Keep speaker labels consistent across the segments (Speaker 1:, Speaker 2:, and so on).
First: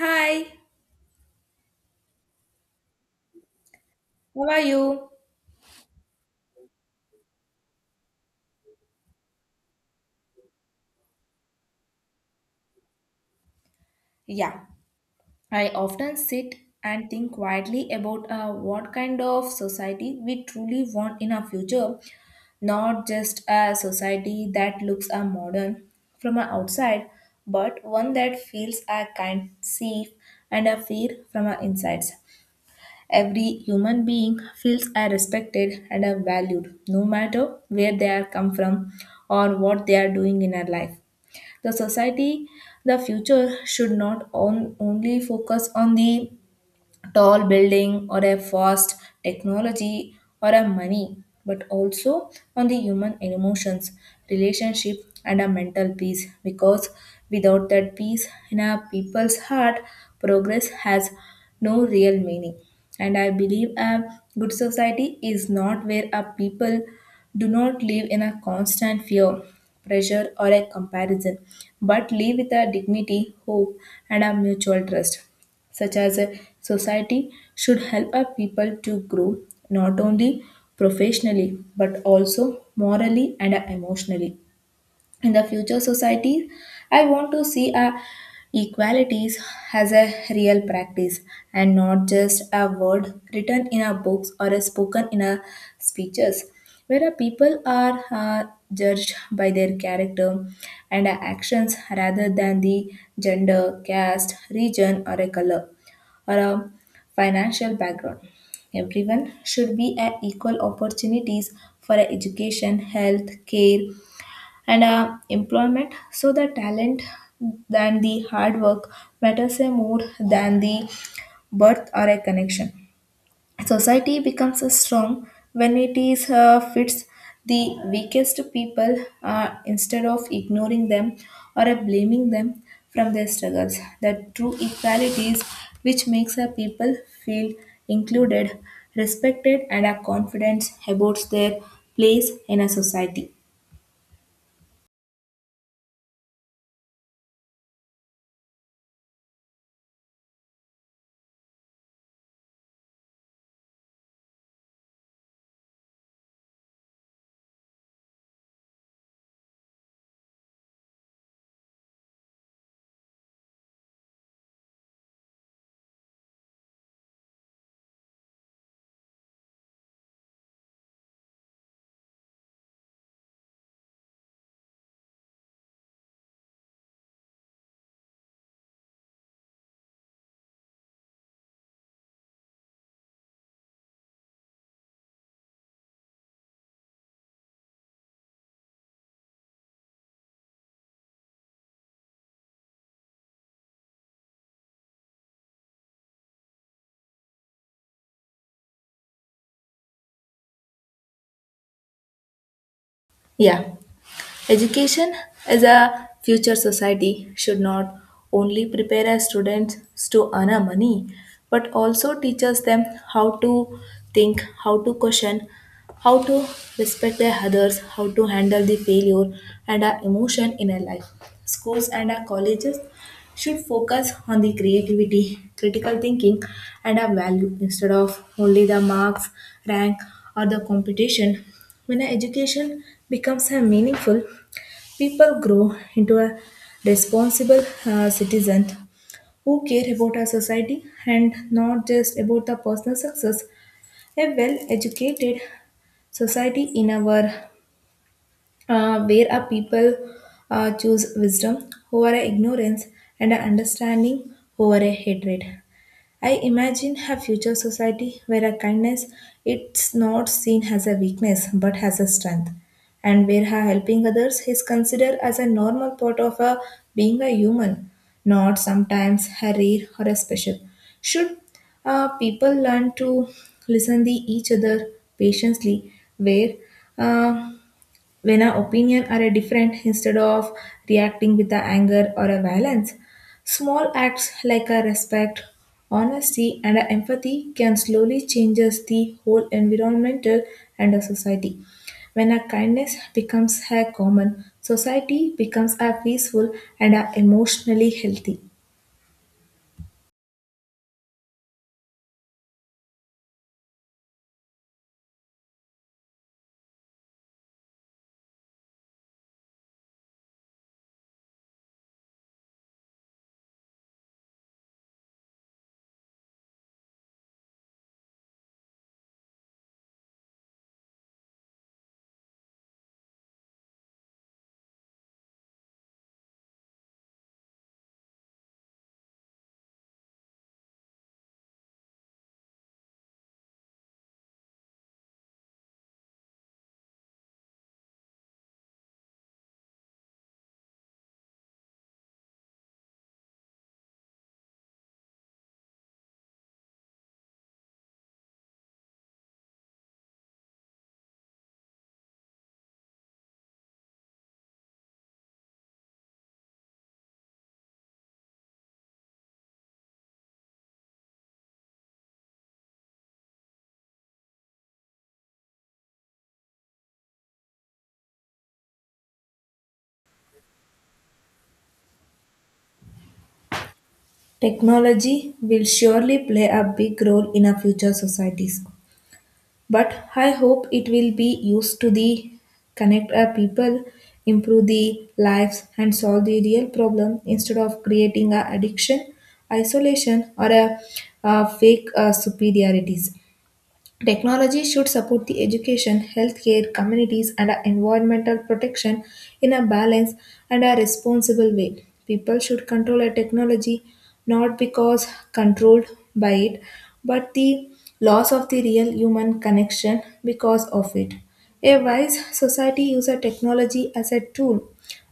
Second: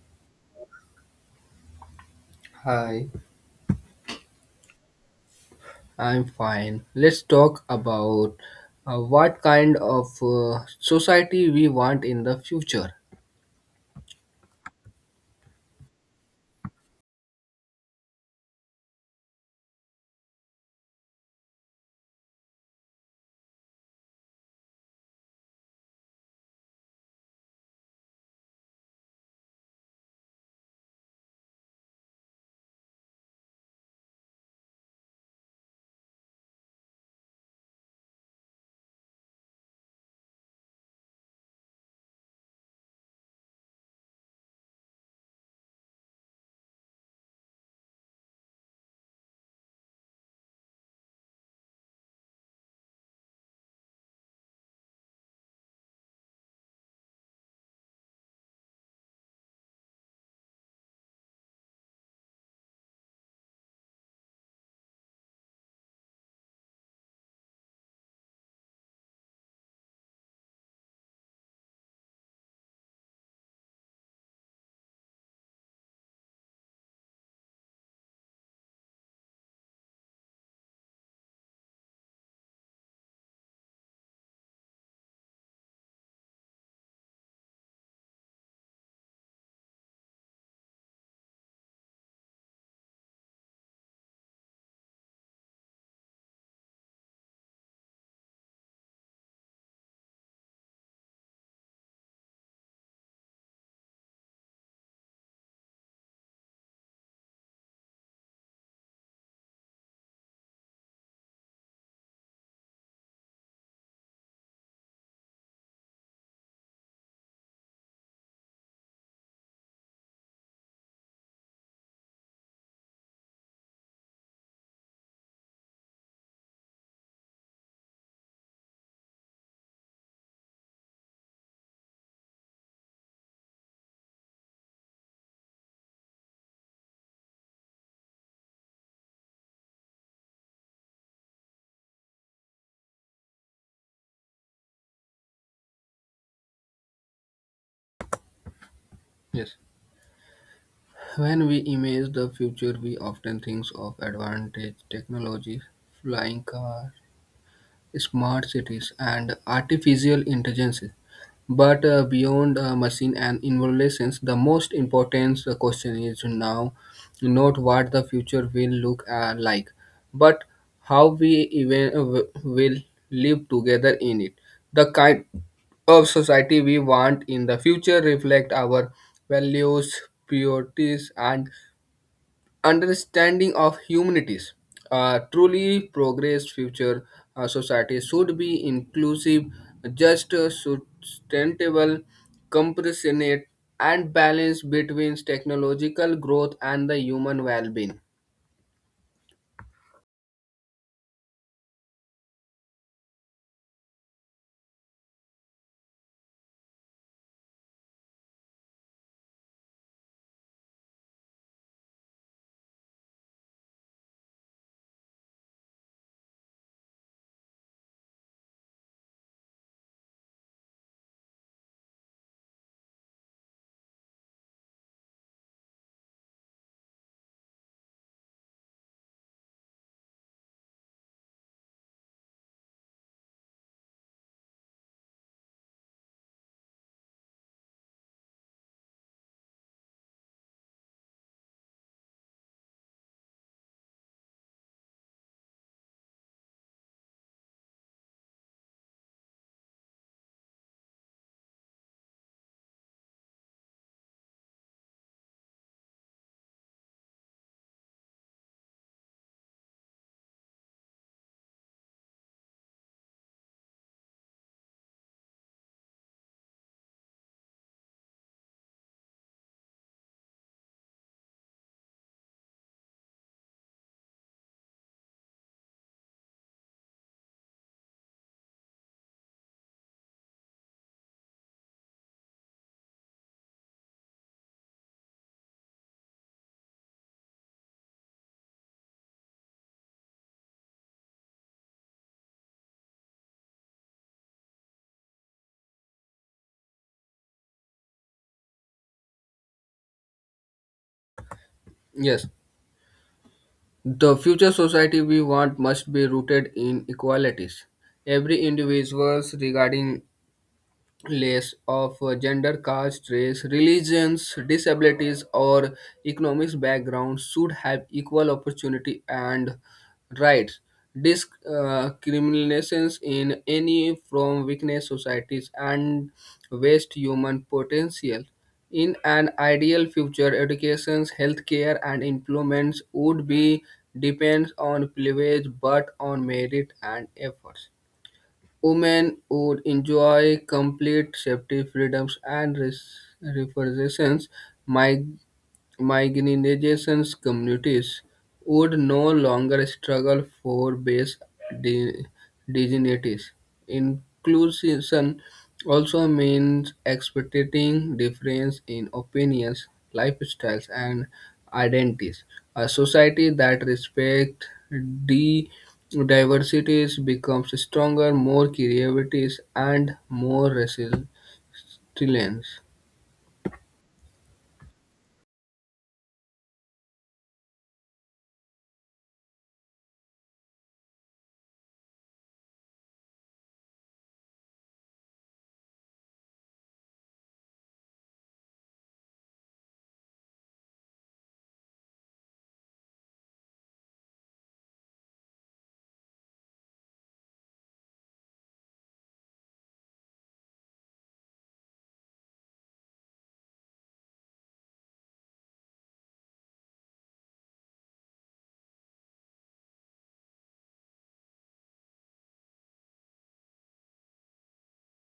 Speaker 1: Hi,
Speaker 2: Hi,
Speaker 1: how are you?
Speaker 2: I'm fine. Let's talk about what kind of society we want in the future.
Speaker 1: Yeah, I often sit and think quietly about what kind of society we truly want in our future, not just a society that looks modern from our outside, but one that feels a kind, safe, and a fear from our insides. Every human being feels are respected and are valued, no matter where they are come from or what they are doing in our life. The society the future should not only focus on the tall building or a fast technology or a money, but also on the human emotions, relationship, and a mental peace, because without that peace in a people's heart, progress has no real meaning. And I believe a good society is not where a people do not live in a constant fear, pressure, or a comparison, but live with a dignity, hope, and a mutual trust. Such as a society, should help our people to grow not only professionally but also morally and emotionally. In the future society, I want to see a equalities as a real practice and not just a word written in our books or a spoken in our speeches, where our people are judged by their character and our actions rather than the gender, caste, region, or a color, or a financial background. Everyone should be at equal opportunities for education, health care, and employment, so the talent than the hard work matters a more than the birth or a connection. Society becomes a strong when it is fits the weakest people, instead of ignoring them or blaming them from their struggles. The true equality is which makes a people feel included, respected, and are confident about their place in a society.
Speaker 2: Yes. When we imagine the future, we often think of advantage technology, flying cars, smart cities, and artificial intelligence. But beyond machine and evaluations, the most important question is now not what the future will look like, but how we even will live together in it. The kind of society we want in the future reflect our values, priorities, and understanding of humanities. A truly progress future society should be inclusive, just, sustainable, compassionate, and balanced between technological growth and the human well-being.
Speaker 1: Yeah. Education as a future society should not only prepare our students to earn our money, but also teaches them how to think, how to question, how to respect their others, how to handle the failure and our emotion in our life. Schools and our colleges should focus on the creativity, critical thinking, and our value instead of only the marks, rank, or the competition. When our education becomes a meaningful, people grow into a responsible citizen who care about our society and not just about the personal success. A well-educated society in our where our people choose wisdom over ignorance and understanding over a hatred. I imagine a future society where a kindness it's not seen as a weakness but as a strength, and where her helping others is considered as a normal part of her being a human, not sometimes a rare or a special. Should people learn to listen to each other patiently, where uh, when our opinion are a different instead of reacting with a anger or a violence. Small acts like a respect, honesty, and a empathy can slowly changes the whole environmental and a society. When a kindness becomes a common, society becomes a peaceful and a emotionally healthy.
Speaker 2: Yes, the future society we want must be rooted in equalities. Every individual, regarding less of gender, caste, race, religions, disabilities, or economics backgrounds should have equal opportunity and rights. Discriminations in any form weakness societies and waste human potential. In an ideal future, educations, healthcare, and employments would be depends on privilege but on merit and efforts. Women would enjoy complete safety, freedoms, and repressions. Marginalization communities would no longer struggle for base de- degeneracies. Inclusion also means expecting difference in opinions, lifestyles, and identities. A society that respects the diversities becomes stronger, more creative, and more resilient.
Speaker 1: Technology will surely play a big role in our future societies, but I hope it will be used to the connect our people, improve the lives, and solve the real problem instead of creating a addiction, isolation, or a fake superiorities. Technology should support the education, healthcare, communities, and our environmental protection in a balanced and a responsible way. People should control a technology not because controlled by it, but the loss of the real human connection because of it. A wise society uses technology as a tool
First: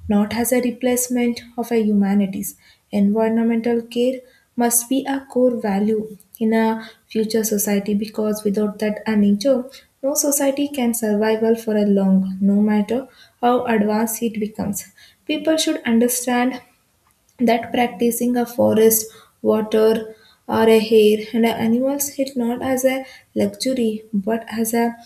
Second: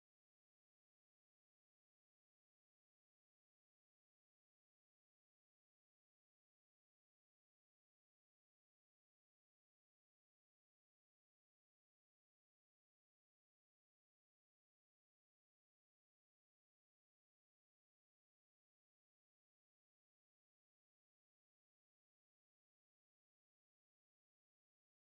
Speaker 1: not as a replacement of a humanities. Environmental care must be a core value in a future society because without that a nature, no society can survive well for a long, no matter how advanced it becomes. People should understand that practicing a forest, water, or a hare and a animals hit not as a luxury but as a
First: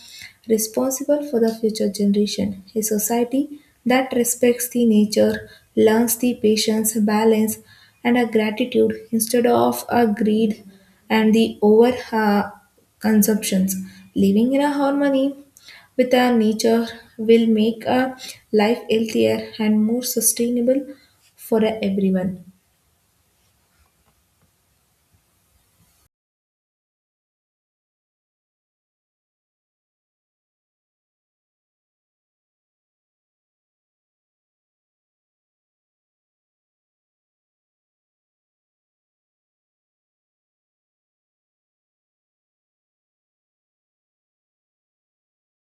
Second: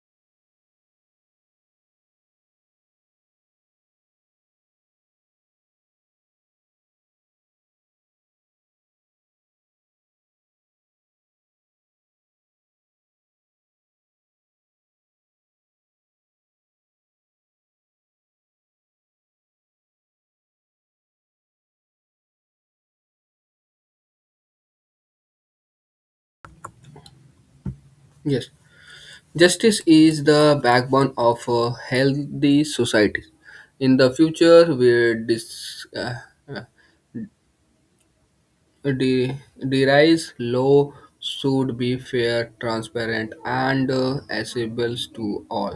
Speaker 1: responsible for the future generation. A society that respects the nature learns the patience, balance, and a gratitude instead of a greed and the over consumptions. Living in a harmony with our nature will make our life healthier and more sustainable for everyone.
Speaker 2: Yes. Justice is the backbone of a healthy society. In the future, where uh, de- derives law should be fair, transparent, and accessible to all.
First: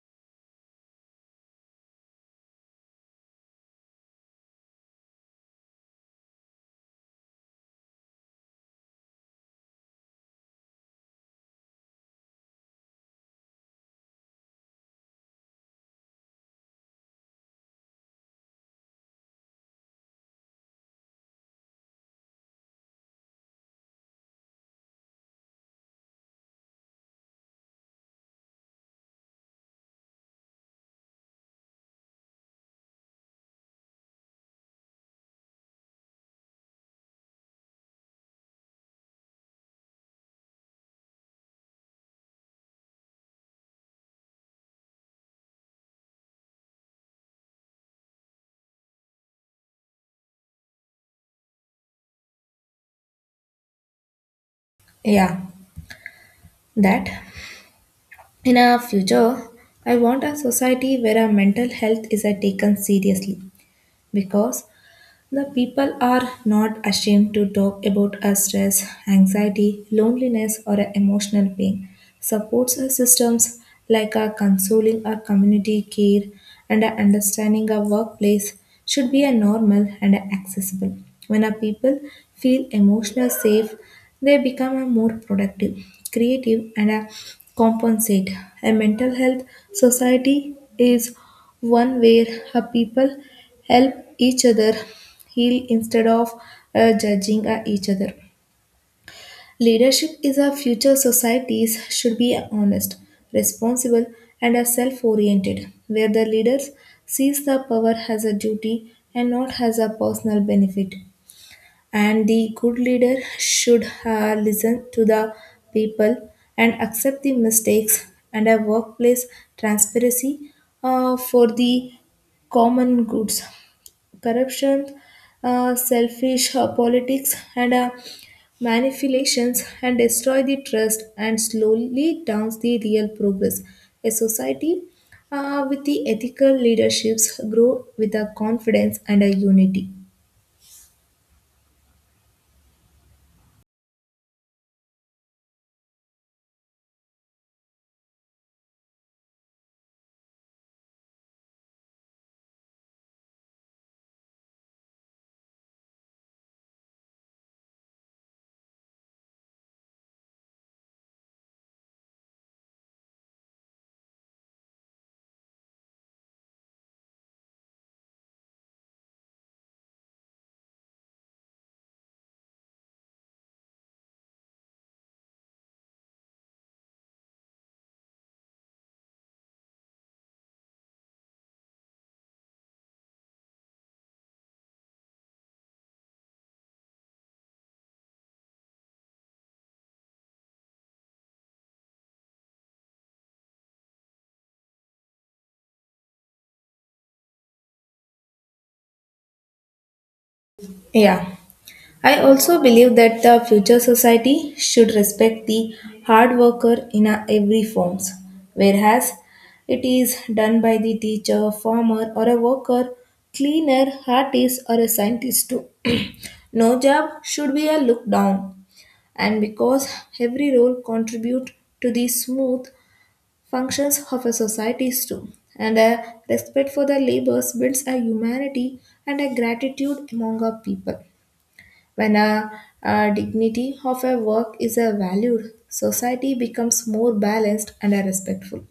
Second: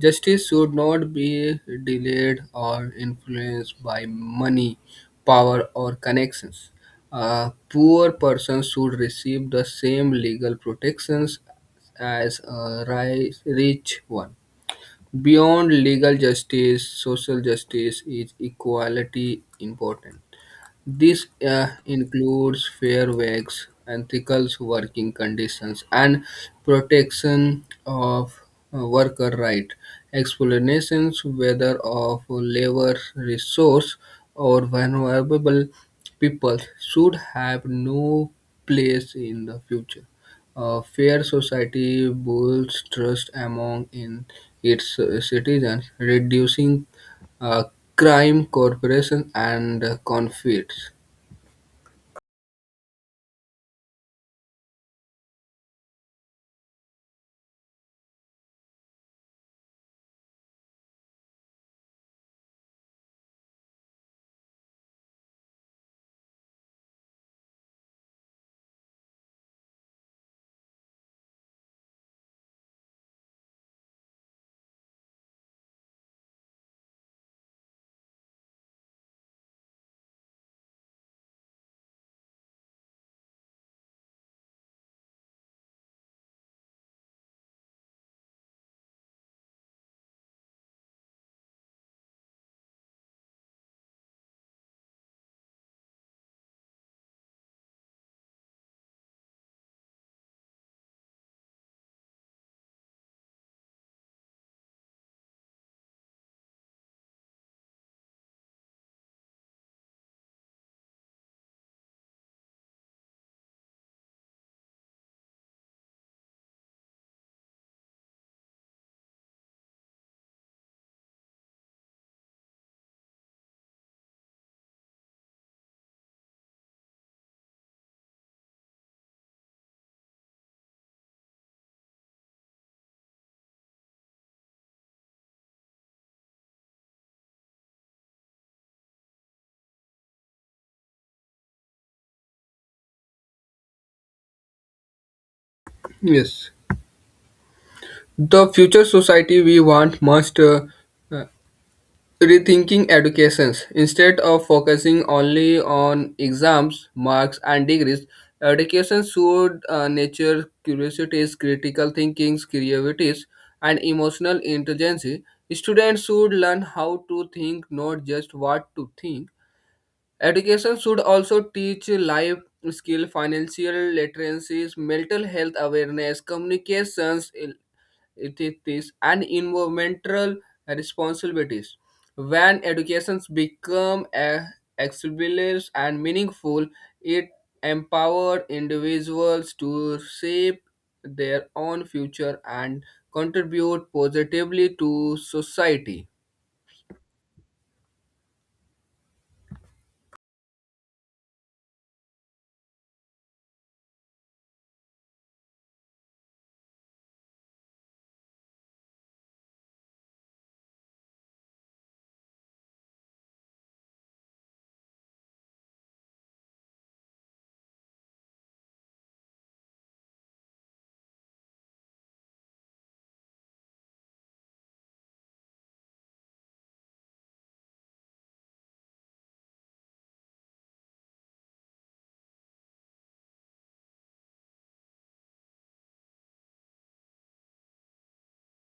Speaker 2: Justice should not be delayed or influenced by money, power, or connections. A poor person should receive the same legal protections as a rich one. Beyond legal justice, social justice is equality important. This includes fair wages, ethical working conditions, and protection of worker rights. Explanations whether of labor resource or vulnerable people should have no place in the future. A fair society builds trust among in its citizens, reducing uh, crime, corruption, and conflicts.
Speaker 1: Yeah, that. In a future, I want a society where our mental health is taken seriously, because the people are not ashamed to talk about a stress, anxiety, loneliness, or a emotional pain. Supports are systems like a consoling or community care and a understanding a workplace should be a normal and a accessible. When a people feel emotional safe, they become a more productive, creative, and a compensate. A mental health society is one where a people help each other heal instead of judging each other. Leadership is our future societies should be honest, responsible, and are self-oriented, where the leaders sees the power as a duty and not as a personal benefit. And the good leader should listen to the people and accept the mistakes and a workplace transparency for the common goods, corruption, selfish politics, and manipulations and destroy the trust and slowly downs the real progress. A society with the ethical leaderships grow with a confidence and a unity.
Speaker 2: Yes, the future society we want must uh, rethinking educations instead of focusing only on exams, marks, and degrees. Education should nurture curiosities, critical thinking, creativities, and emotional intelligence. Students should learn how to think, not just what to think. Education should also teach life skill, financial literacies, mental health awareness, communications, it is this, and environmental responsibilities. When educations become accessible and meaningful, it empowers individuals to shape their own future and contribute positively to society.
Speaker 1: Yeah. I also believe that the future society should respect the hard worker in a- every forms, whereas it is done by the teacher, farmer, or a worker, cleaner, artist, or a scientist too. No job should be a look down, and because every role contribute to the smooth functions of a society too. And a respect for the labors builds a humanity and a gratitude among our people. When a dignity of a work is a valued, society becomes more balanced and a respectful.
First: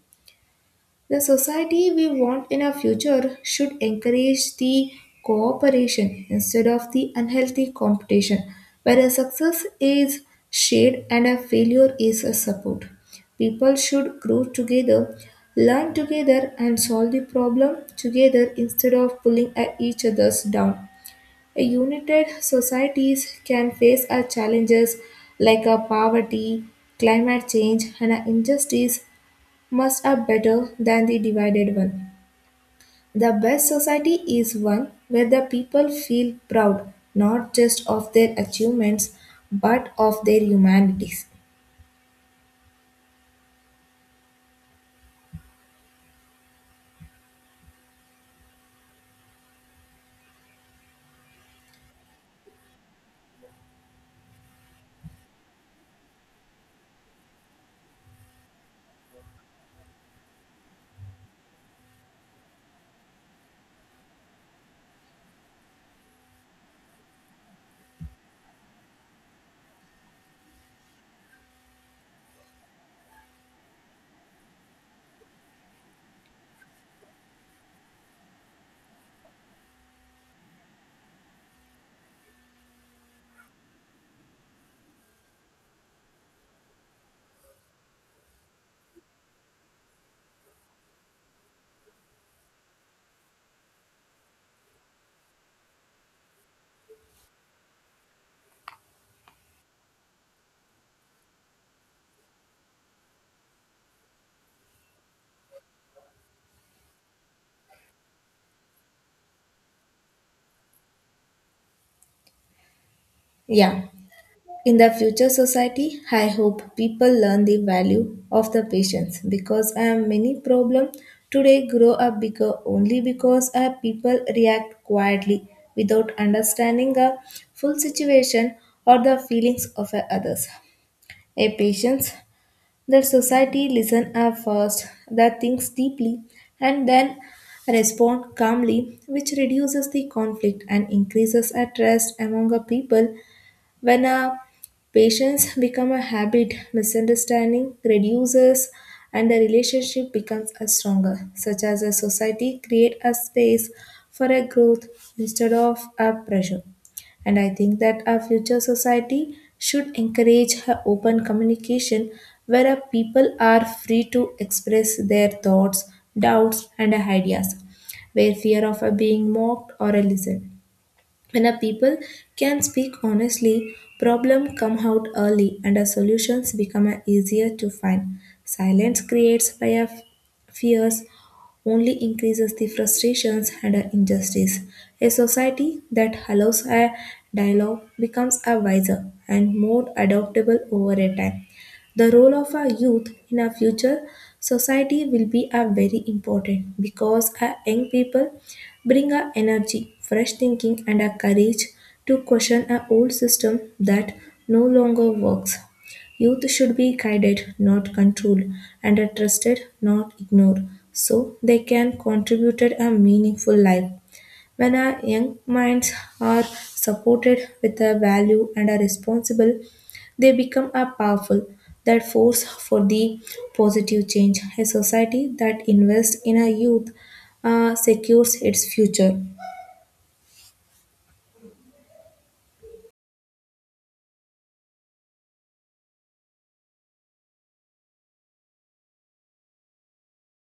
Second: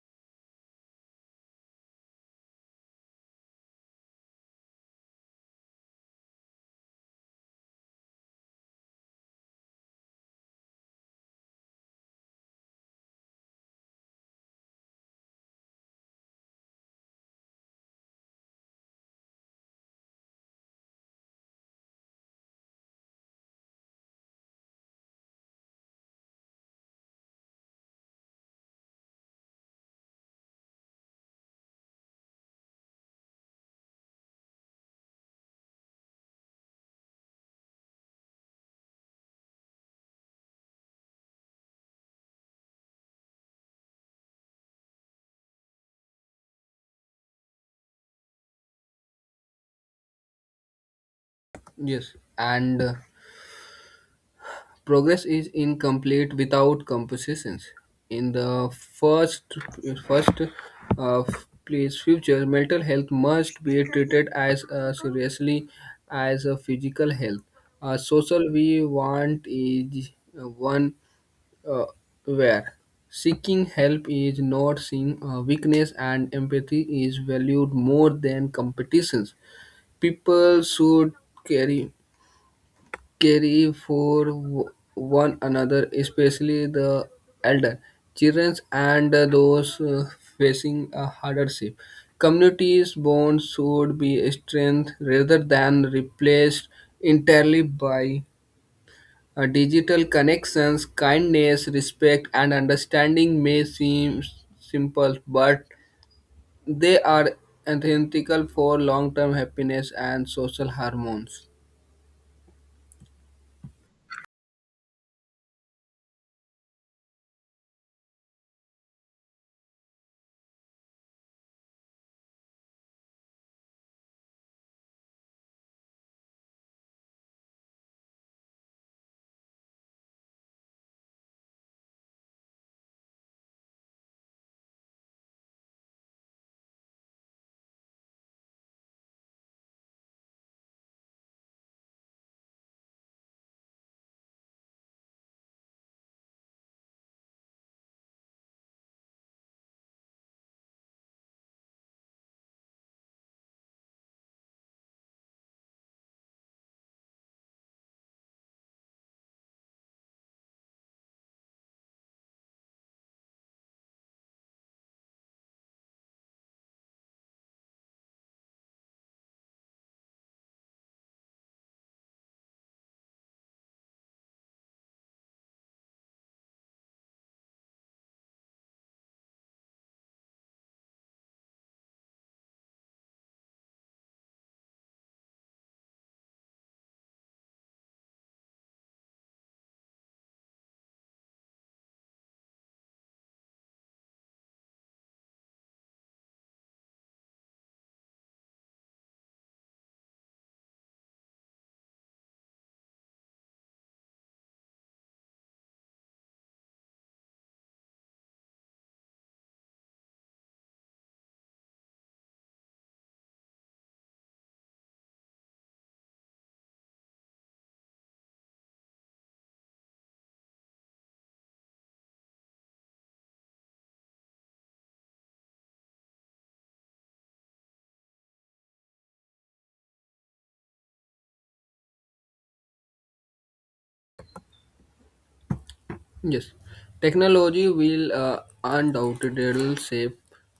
Speaker 1: The society we want in our future should encourage the cooperation instead of the unhealthy competition, where a success is shared and a failure is a support. People should grow together, learn together, and solve the problem together instead of pulling at each other's down. United societies can face our challenges like a poverty, climate change, and our injustice must are better than the divided one. The best society is one where the people feel proud not just of their achievements but of their humanities.
Speaker 2: Yes, and. Progress is incomplete without compositions. In the first uh, place future, mental health must be treated as seriously as a physical health. A social we want is one uh, where seeking help is not seen, weakness and empathy is valued more than competitions. People should carry care for one another, especially the elder, children, and those facing a hardship. Communities' bonds should be strengthened rather than replaced entirely by digital connections. Kindness, respect, and understanding may seem simple, but they are essential for long-term happiness and social harmony.
Speaker 1: Yeah. In the future society, I hope people learn the value of the patience, because I am many problem today grow up bigger only because our people react quietly without understanding the full situation or the feelings of a others. A patience that society listen are first, that thinks deeply and then respond calmly, which reduces the conflict and increases a trust among the people. When a patience become a habit, misunderstanding reduces and the relationship becomes a stronger, such as a society create a space for a growth instead of a pressure. And I think that our future society should encourage a open communication, where our people are free to express their thoughts, doubts, and ideas, where fear of a being mocked or a listened. When a people can speak honestly, problems come out early and a solutions become a easier to find. Silence creates by a fears only increases the frustrations and a injustice. A society that allows a dialogue becomes a wiser and more adaptable over a time. The role of a youth in our future society will be a very important, because our young people bring a energy, fresh thinking, and a courage to question an old system that no longer works. Youth should be guided, not controlled, and are trusted, not ignored, so they can contribute a meaningful life. When our young minds are supported with a value and are responsible, they become a powerful that force for the positive change. A society that invests in a youth secures its future.
Speaker 2: Yes, technology will undoubtedly shape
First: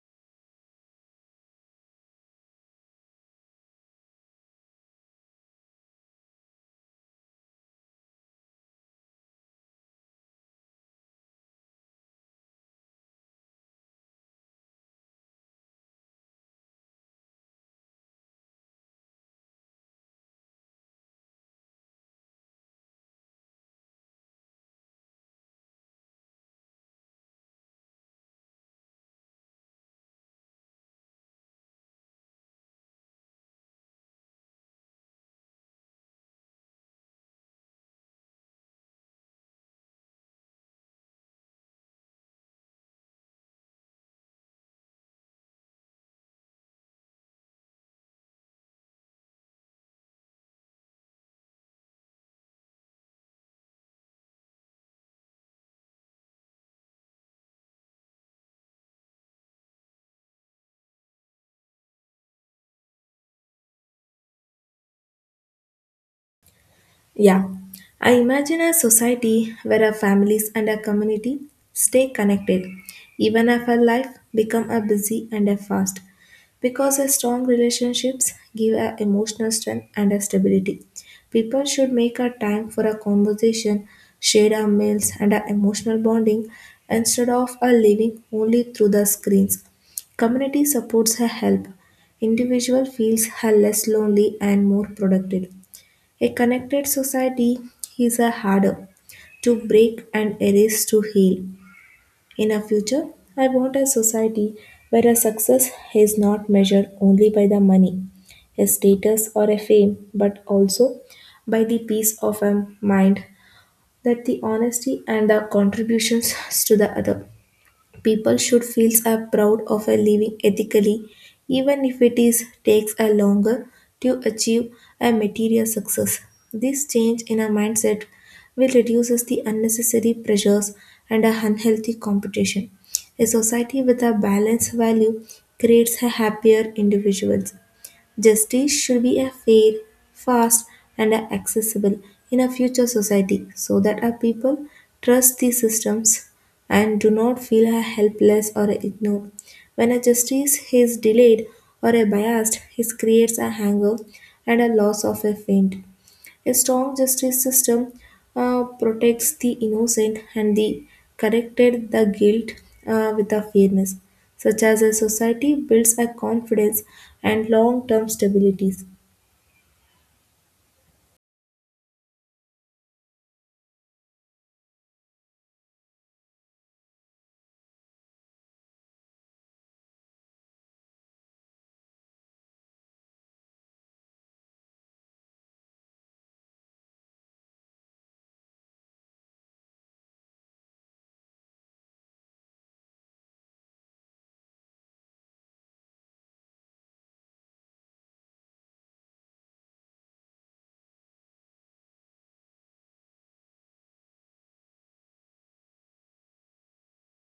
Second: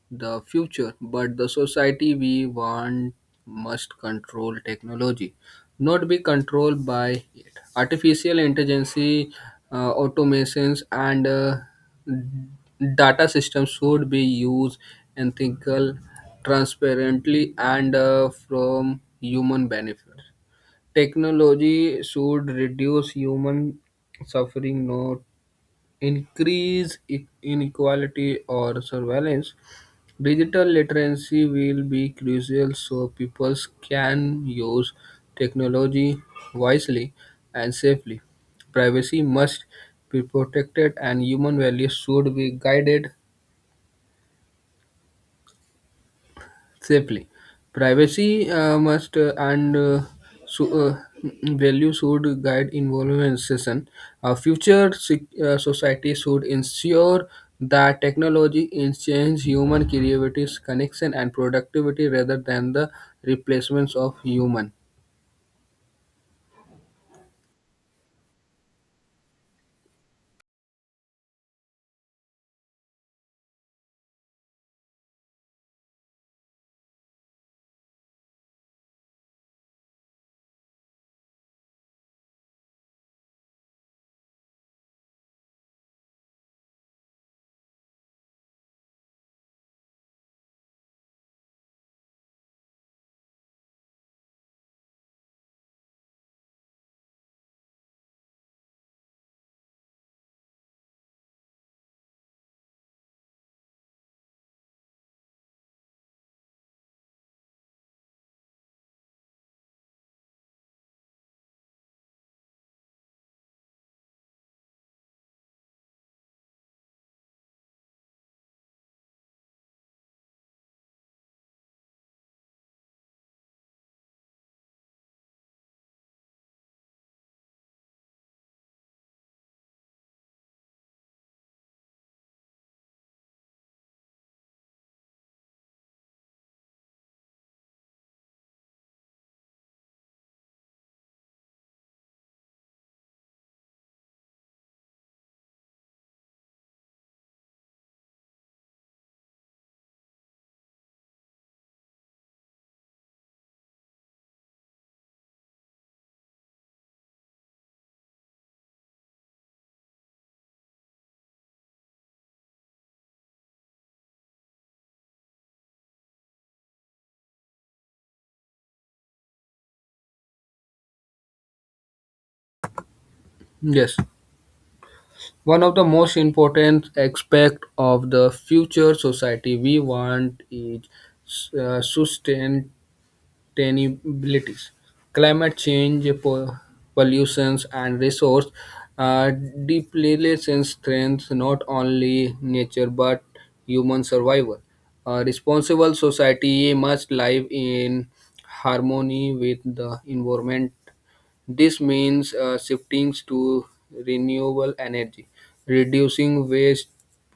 Speaker 2: the future, but the society we want must control technology, not be controlled by it. Artificial intelligence, automations, and data systems should be used ethical, transparently, and from human benefit. Technology should reduce human suffering, not increase inequality or surveillance. Digital literacy will be crucial so people can use technology wisely and safely. Privacy must be protected and human values should be guided safely. Privacy must so, uh, value should guide involvement session. A future society should ensure that technology enhances human creativity, connection, and productivity rather than the replacements of human.
Speaker 1: Yeah, I imagine a society where our families and our community stay connected, even if our life become a busy and a fast, because a strong relationships give a emotional strength and a stability. People should make a time for a conversation, share our meals and our emotional bonding, instead of a living only through the screens. Community supports her help. Individual feels her less lonely and more productive. A connected society is a harder to break and erase to heal. In a future, I want a society where a success is not measured only by the money, a status or a fame, but also by the peace of a mind that the honesty and the contributions to the other. People should feel are proud of a living ethically, even if it is takes a longer to achieve a material success. This change in our mindset will reduces the unnecessary pressures and a unhealthy competition. A society with a balanced value creates a happier individuals. Justice should be a fair, fast, and a accessible in a future society so that our people trust these systems and do not feel a helpless or ignored. When a justice is delayed or a biased, it creates a hangover and a loss of a faint. A strong justice system protects the innocent and the corrected the guilt with a fairness, such as a society builds a confidence and long-term stabilities.
Speaker 2: Yes, one of the most important aspect of the future society we want is sustained sustainabilities, climate change, pollutions, and resource uh, depletion threatens not only nature but human survival. A responsible society must live in harmony with the environment. This means shifting to renewable energy, reducing waste,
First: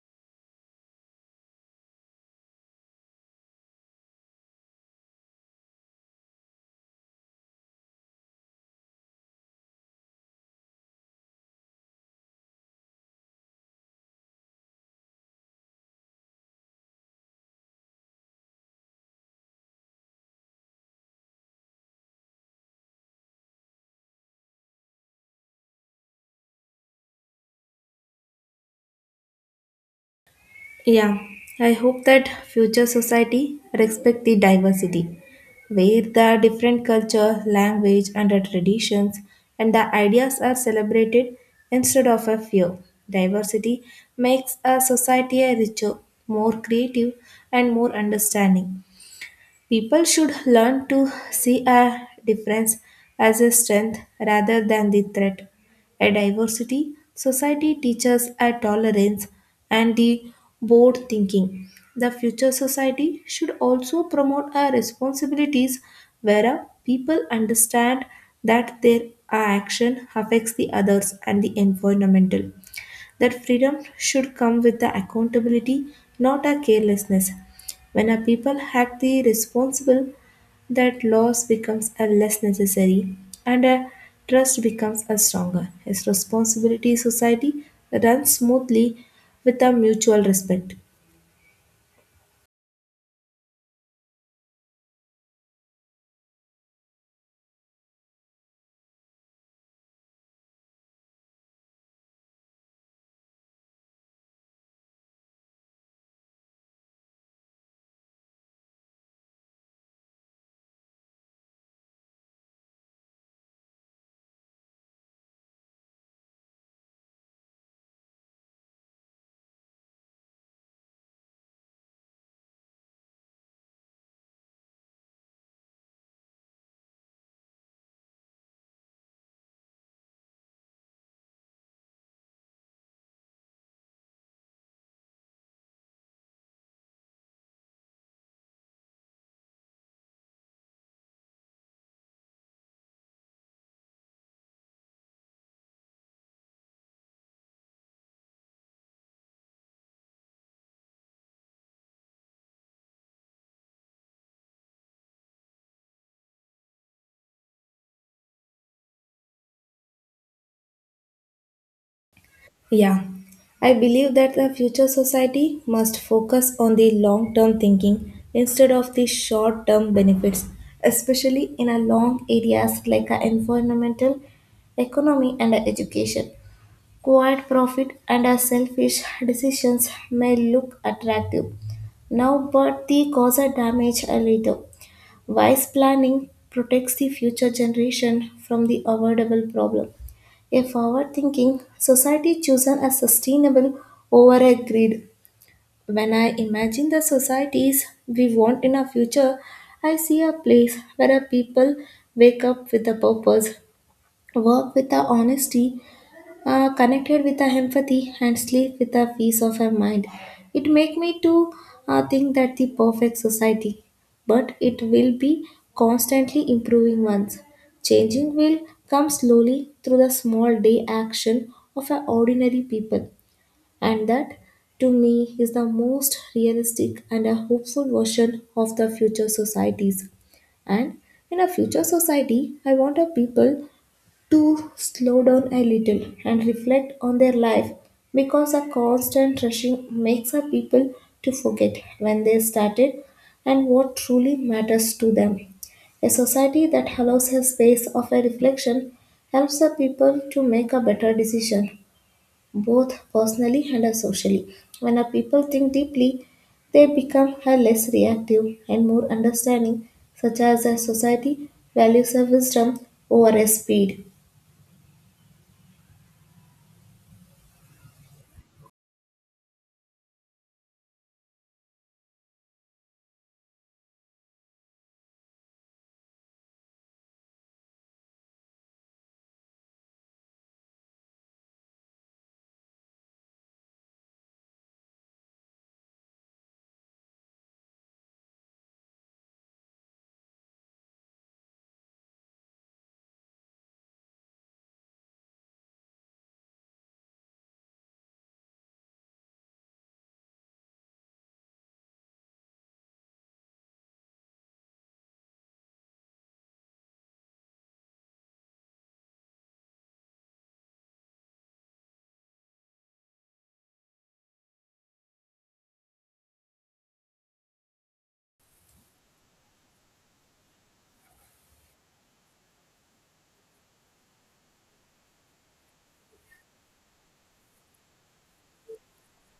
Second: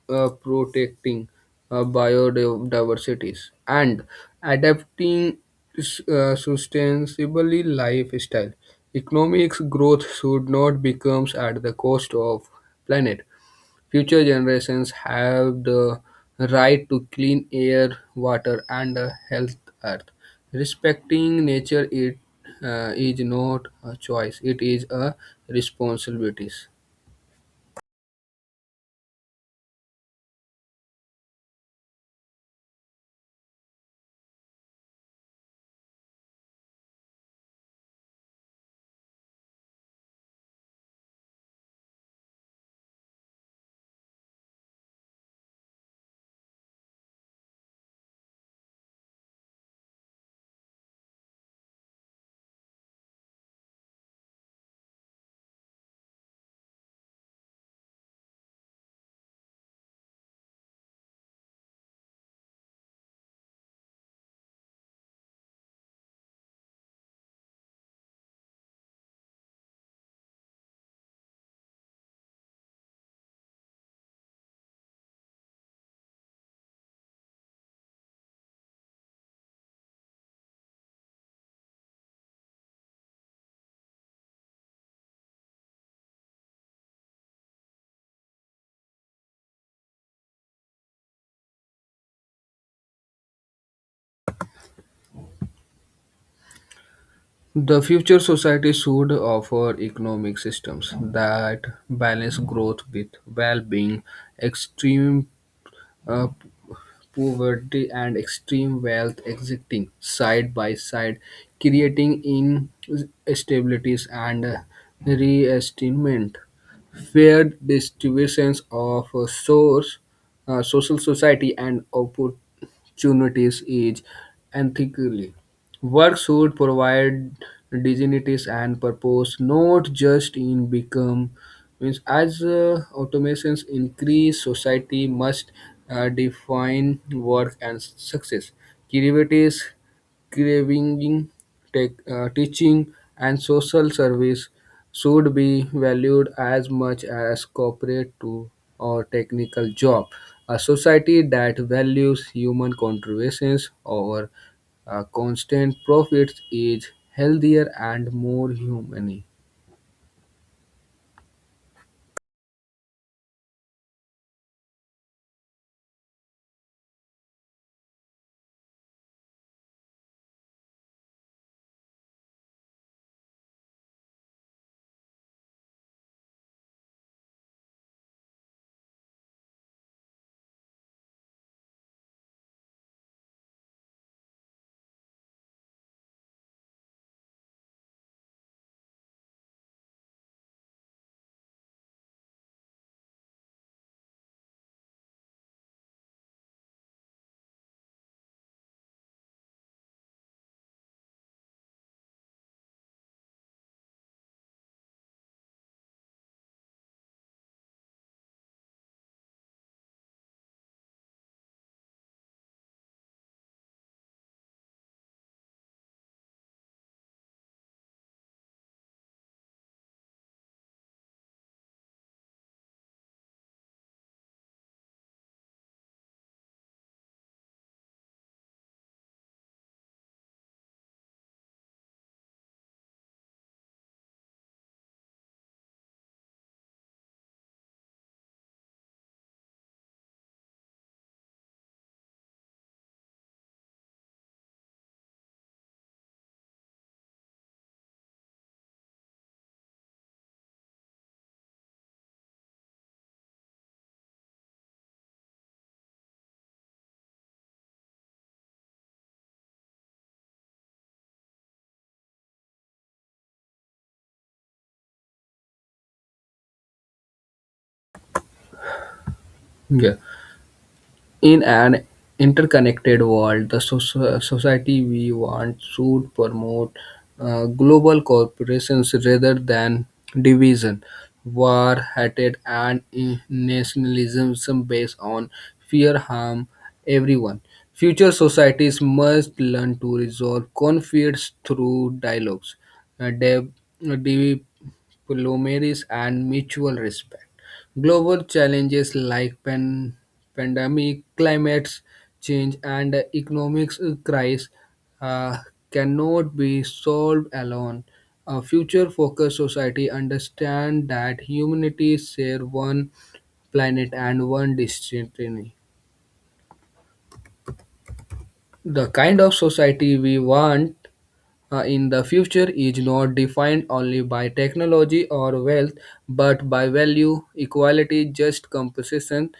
Speaker 2: protecting biodiversity, and adapting sustainably lifestyle. Economic growth should not become at the cost of planet. Future generations have the right to clean air, water, and a health earth. Respecting nature is not a choice, it is a responsibility.
Speaker 1: Yeah, I hope that future society respect the diversity, where the different culture, language, and the traditions and the ideas are celebrated instead of a fear. Diversity makes a society a richer, more creative, and more understanding. People should learn to see a difference as a strength rather than the threat. A diversity society teaches a tolerance and the bold thinking. The future society should also promote our responsibilities where people understand that their action affects the others and the environmental. That freedom should come with the accountability, not a carelessness. When a people had the responsible, that loss becomes a less necessary and a trust becomes a stronger. As responsibility society runs smoothly with a mutual respect.
Speaker 2: The future society should offer economic systems that balance growth with well being. Extreme uh, poverty and extreme wealth existing side by side, creating instabilities and reestimate. Fair distributions of source, social society, and opportunities is ethically. Work should provide dignities and purpose, not just in become. Means as automations increase, society must define work and success. Creativities, craving, teaching, and social service should be valued as much as corporate to or technical job. A society that values human contributions over constant profits is healthier and more humane.
Speaker 1: Yeah, I believe that the future society must focus on the long term thinking instead of the short term benefits, especially in a long areas like a environmental, economy, and a education. Quiet profit and a selfish decisions may look attractive now, but they cause a damage a little. Wise planning protects the future generation from the avoidable problem. A forward thinking society chosen as sustainable over a grid. When I imagine the societies we want in our future, I see a place where our people wake up with a purpose, work with a honesty, connected with a empathy and sleep with a peace of a mind. It make me to think that the perfect society, but it will be constantly improving ones. Changing will come slowly through the small day action of a ordinary people, and that to me is the most realistic and a hopeful version of the future societies. And in a future society, I want a people to slow down a little and reflect on their life because a constant rushing makes our people to forget when they started and what truly matters to them. A society that allows a space of a reflection helps the people to make a better decision, both personally and socially. When our people think deeply, they become a less reactive and more understanding, such as a society values a wisdom over a speed.
Speaker 2: Yeah. In an interconnected world, the society we want should promote global cooperations rather than division, war, hatred, and nationalism based on fear harm everyone. Future societies must learn to resolve conflicts through dialogues, uh, deb- diplomacy, and mutual respect. Global challenges like pandemic, climate change, and economic crisis uh, cannot be solved alone. A future-focused society understands that humanity share one planet and one destiny. The kind of society we want in the future is not defined only by technology or wealth, but by value, equality, just compensation,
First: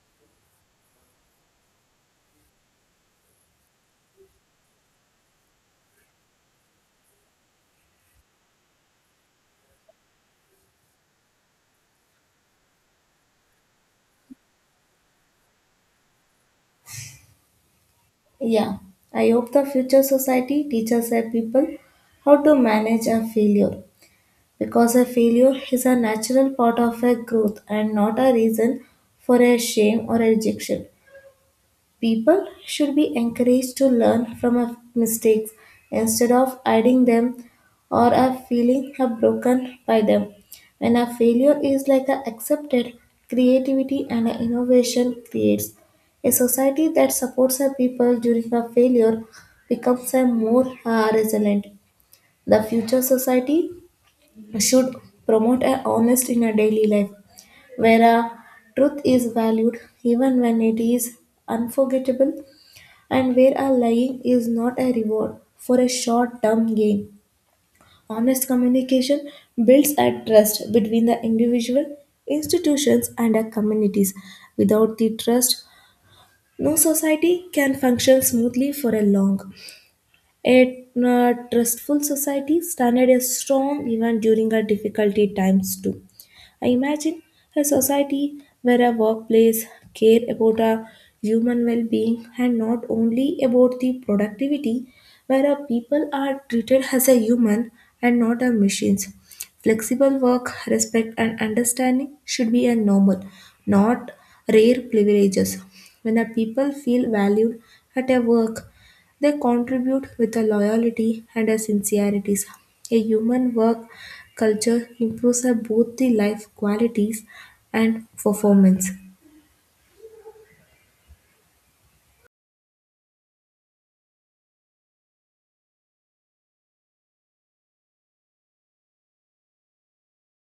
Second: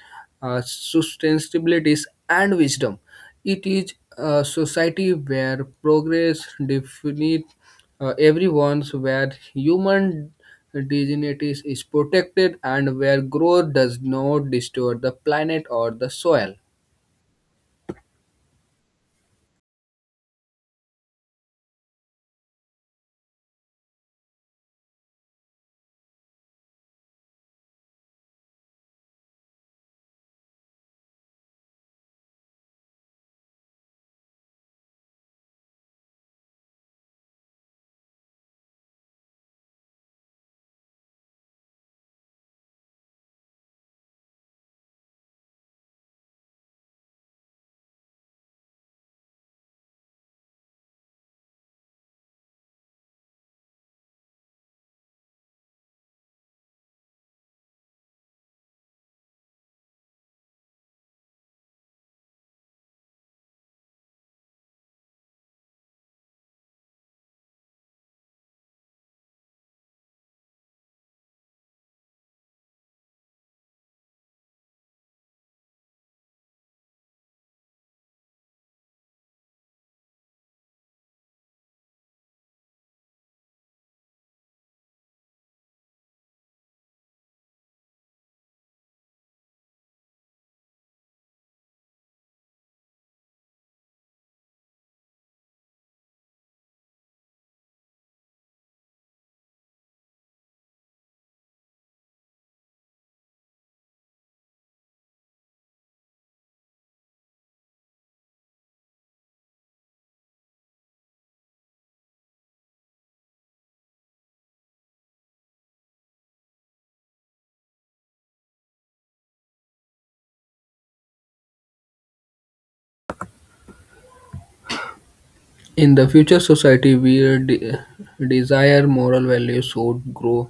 Speaker 2: sustainability, and wisdom. It is a society where progress defines everyone's, where human dignity is protected, and where growth does not distort the planet or the soil.
Speaker 1: Yeah, I hope the future society teaches our people how to manage a failure because a failure is a natural part of a growth and not a reason for a shame or a rejection. People should be encouraged to learn from our mistakes instead of hiding them or are feeling are broken by them. When a failure is like a accepted, creativity and a innovation creates. A society that supports our people during a failure becomes a more resilient. The future society should promote a honest in a daily life, where a truth is valued even when it is unforgettable and where a lying is not a reward for a short term gain. Honest communication builds a trust between the individual, institutions, and the communities. Without the trust, no society can function smoothly for a long. A trustful society standard is strong even during our difficulty times too. I imagine a society where a workplace care about our human well-being and not only about the productivity, where our people are treated as a human and not a machines. Flexible work, respect and understanding should be a normal, not rare privileges. When a people feel valued at a work, they contribute with a loyalty and a sincerity. A human work culture improves both the life qualities and performance.
Speaker 2: In the future society, we de- desire moral values should grow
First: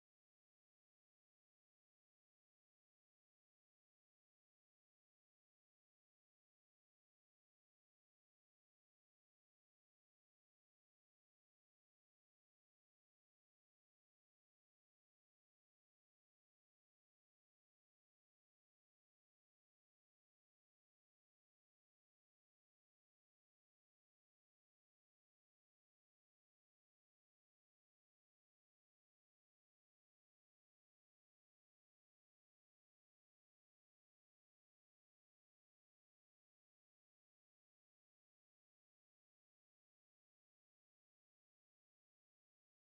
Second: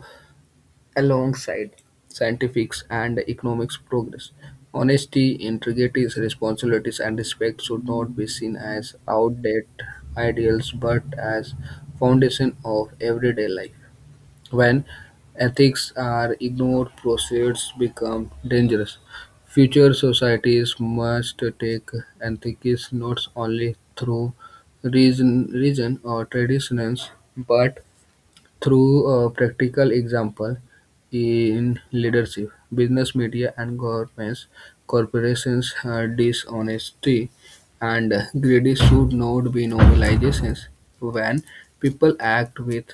Speaker 2: alongside scientific and economic progress. Honesty, integrity, responsibilities, and respect should not be seen as outdated ideals but as foundation of everyday life. When ethics are ignored, proceeds become dangerous. Future societies must take ethics not only through reason or traditions but through a practical example in leadership, business, media, and governments, corporations, dishonesty, and greed should not be normalizations. When people act with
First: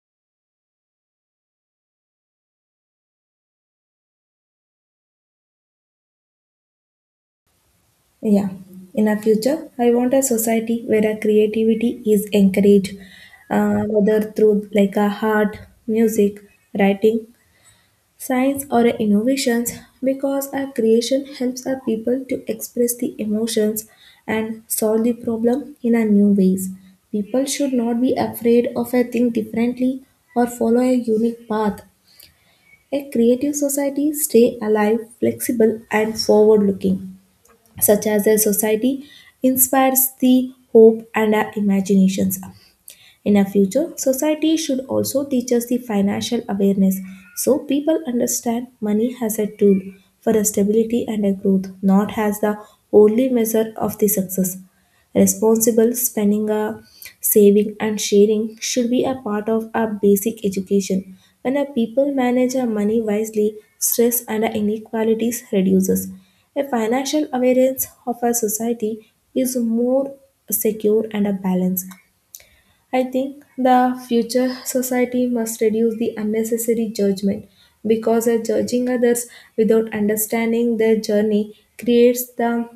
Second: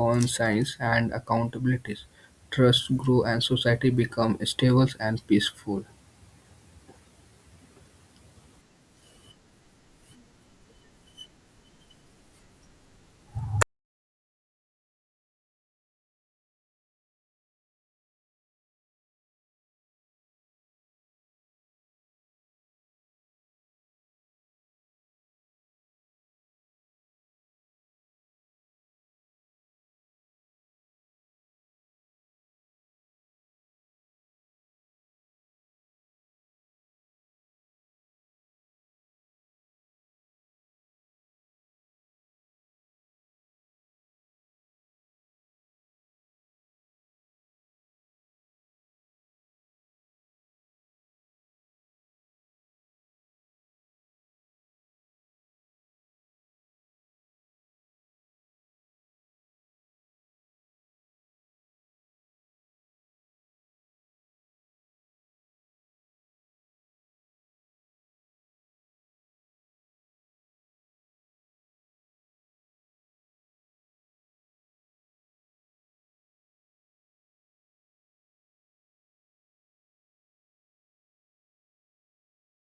Speaker 2: conscience and accountability, trust grows and society becomes stable and peaceful.
Speaker 1: Yeah. In our future, I want a society where our creativity is encouraged, whether through like a art, music, writing, science or innovations because a creation helps our people to express the emotions and solve the problem in a new ways people should not be afraid of a thing differently or follow a unique path a creative society stay alive flexible and forward looking such as a society inspires the hope and our imaginations in a future, society should also teach us the financial awareness so people understand money as a tool for a stability and a growth, not as the only measure of the success. Responsible spending, saving, and sharing should be a part of our basic education. When a people manage our money wisely, stress and inequalities reduces. A financial awareness of our society is more secure and a balance. I think the future society must reduce the unnecessary judgment because judging others without understanding their journey creates the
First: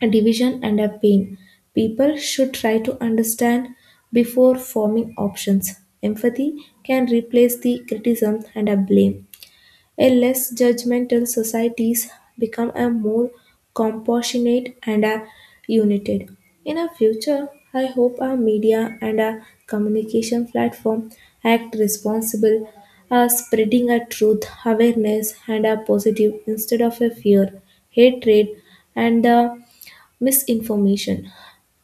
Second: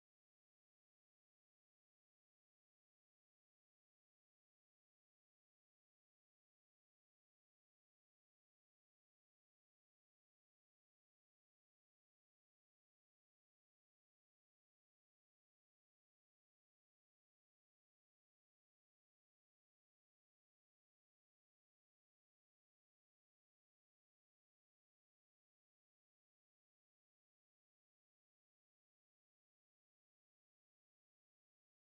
Speaker 1: division and a pain. People should try to understand before forming options. Empathy can replace the criticism and a blame. A less judgmental societies become a more compassionate and a united. In a future, I hope our media and our communication platform act responsible, spreading a truth, awareness, and a positive instead of a fear, hatred, and misinformation.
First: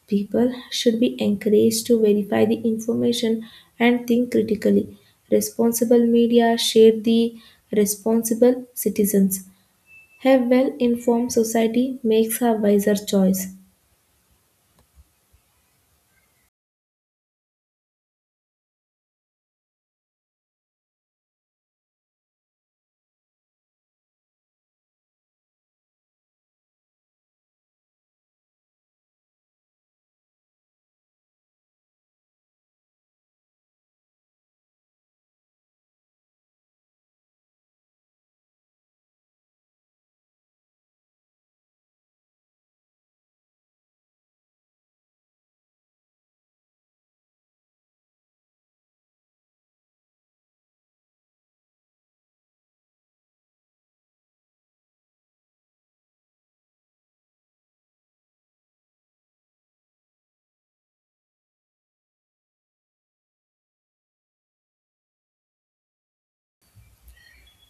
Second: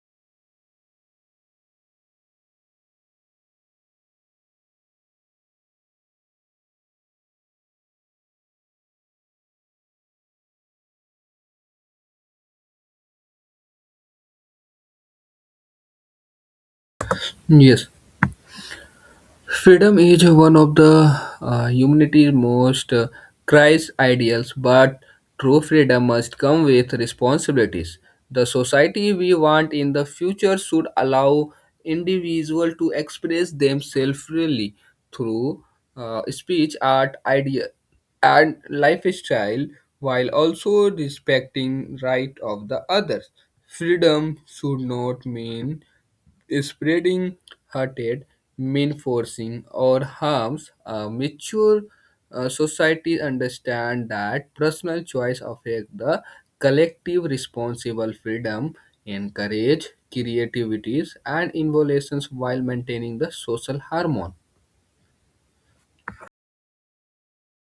Speaker 1: People should be encouraged to verify the information and think critically. Responsible media shape the responsible citizens. A well informed society makes a wiser choice.
Speaker 2: Yes, freedom is one of the humanity's most prized ideals, but true freedom must come with responsibilities. The society we want in the future should allow individuals to express themselves freely through speech, art, idea, and lifestyle, while also respecting right of the others. Freedom should not mean spreading hearted mean forcing or harms a mature society understand that personal choice affect the collective responsible freedom encourage creativities and innovations while maintaining the social harmony.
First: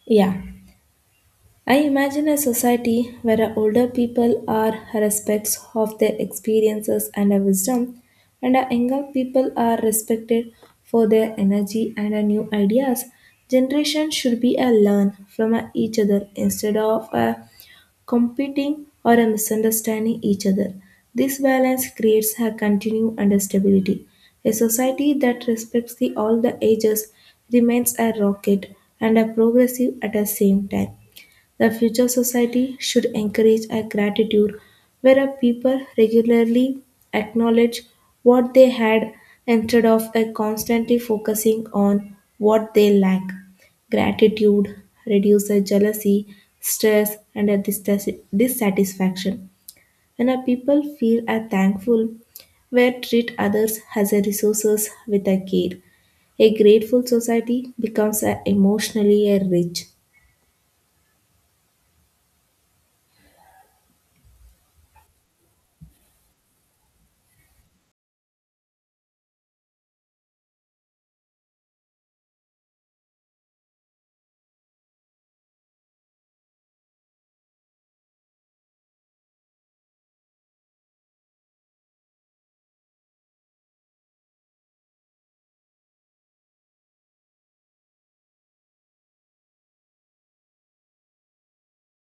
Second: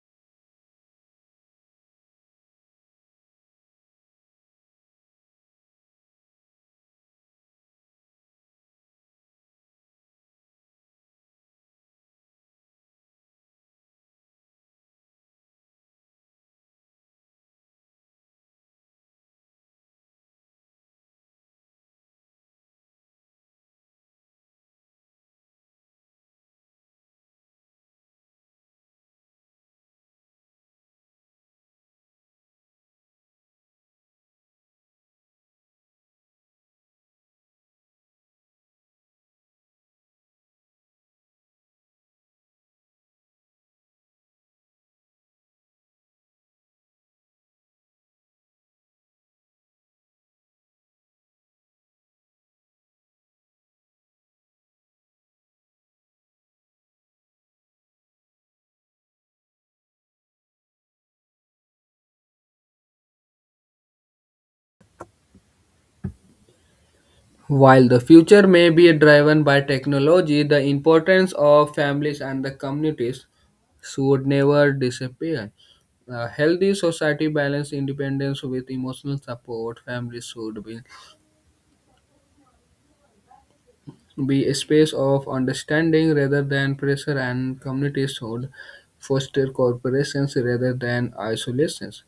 Speaker 1: Yeah. I imagine a society where our older people are respects of their experiences and our wisdom, and our younger people are respected for their energy and our new ideas. Generation should be a learn from a each other instead of a competing or a misunderstanding each other. This balance creates a continuum and stability. A society that respects the all the ages remains a rocket and a progressive at the same time. The future society should encourage a gratitude where a people regularly acknowledge what they had instead of a constantly focusing on what they lack. Gratitude reduces jealousy, stress, and a dissatisfaction. When a people feel a thankful, where treat others as a resources with a care. A grateful society becomes a emotionally a rich.
Speaker 2: While the future may be driven by technology, the importance of families and the communities should never disappear. A healthy society balance independence with emotional support. Families should be a space of understanding rather than pressure, and communities should foster cooperations rather than isolations.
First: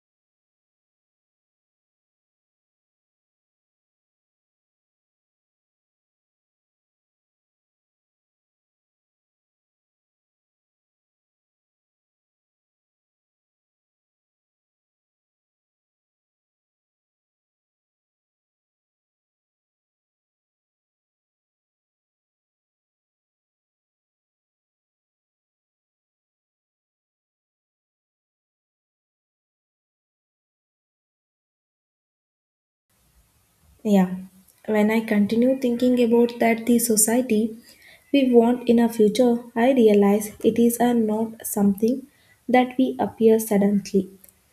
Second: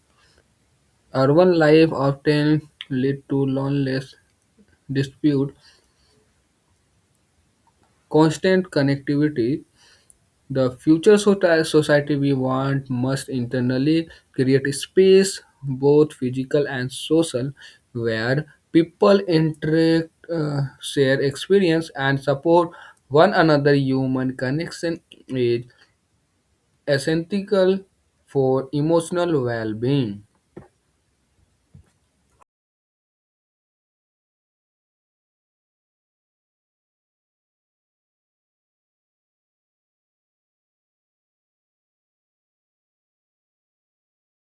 Speaker 2: Urban life often lead to loneliness, dispute, constant connectivity. The society we want must internally create a space, both physical and social, where people interact, share experience, and support one another. Human connection is essential for emotional well being.
Speaker 1: Yeah, when I continue thinking about that the society we want in our future, I realize it is a not something that we appear suddenly,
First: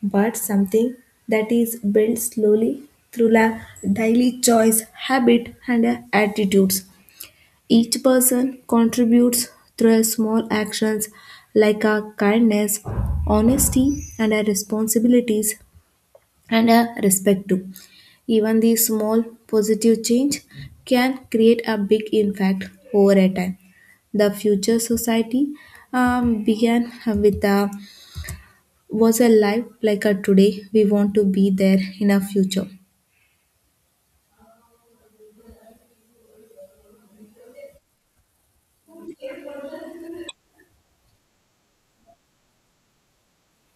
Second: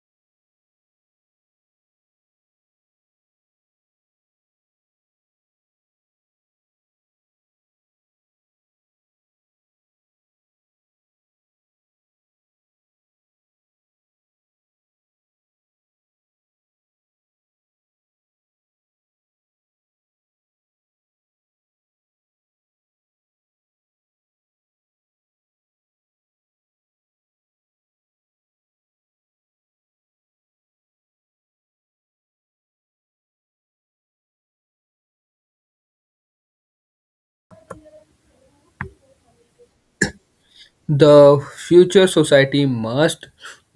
Speaker 1: but something that is built slowly through daily choice, habit, and attitudes. Each person contributes through a small actions like a kindness, honesty, and a responsibilities and a respect too. Even the small positive change can create a big impact over a time. The future society began with a was alive like a today. We want to be there in a future.
Speaker 2: The future society must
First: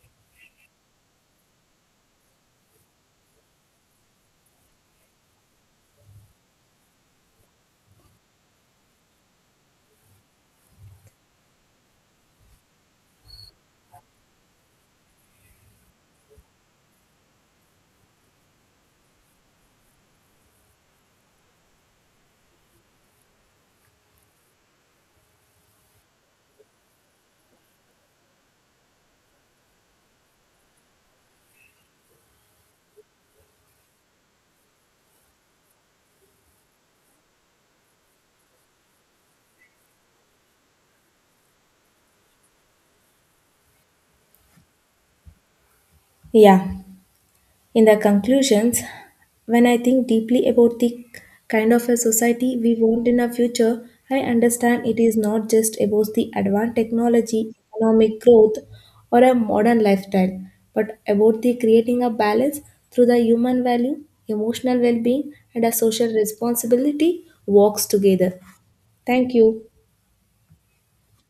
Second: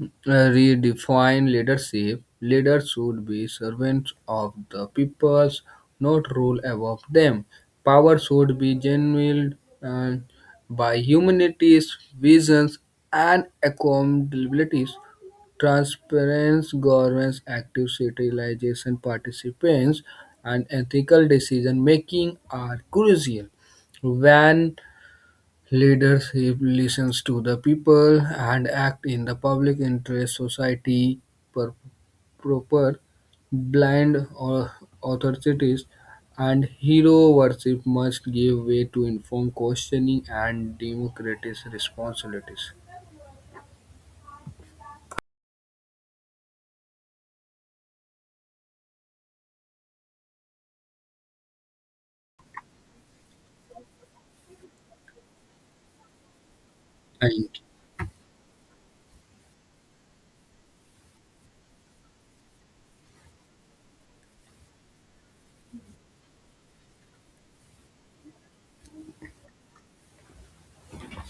Speaker 2: redefine leadership. Leaders should be servants of the peoples, not rule above them. Power should be genuined uh, by humanity's visions, and accountabilities. Transparency governs active civilization participants, and ethical decision making are crucial. When leadership listens to the people and act in the public interest, society per- proper blind or authorities and hero worship must give way to informed questioning and democratic responsibilities.
Speaker 1: Yeah. In the conclusions, when I think deeply about the kind of a society we want in our future, I understand it is not just about the advanced technology, economic growth, or a modern lifestyle, but about the creating a balance through the human value, emotional well being, and a social responsibility works together. Thank you.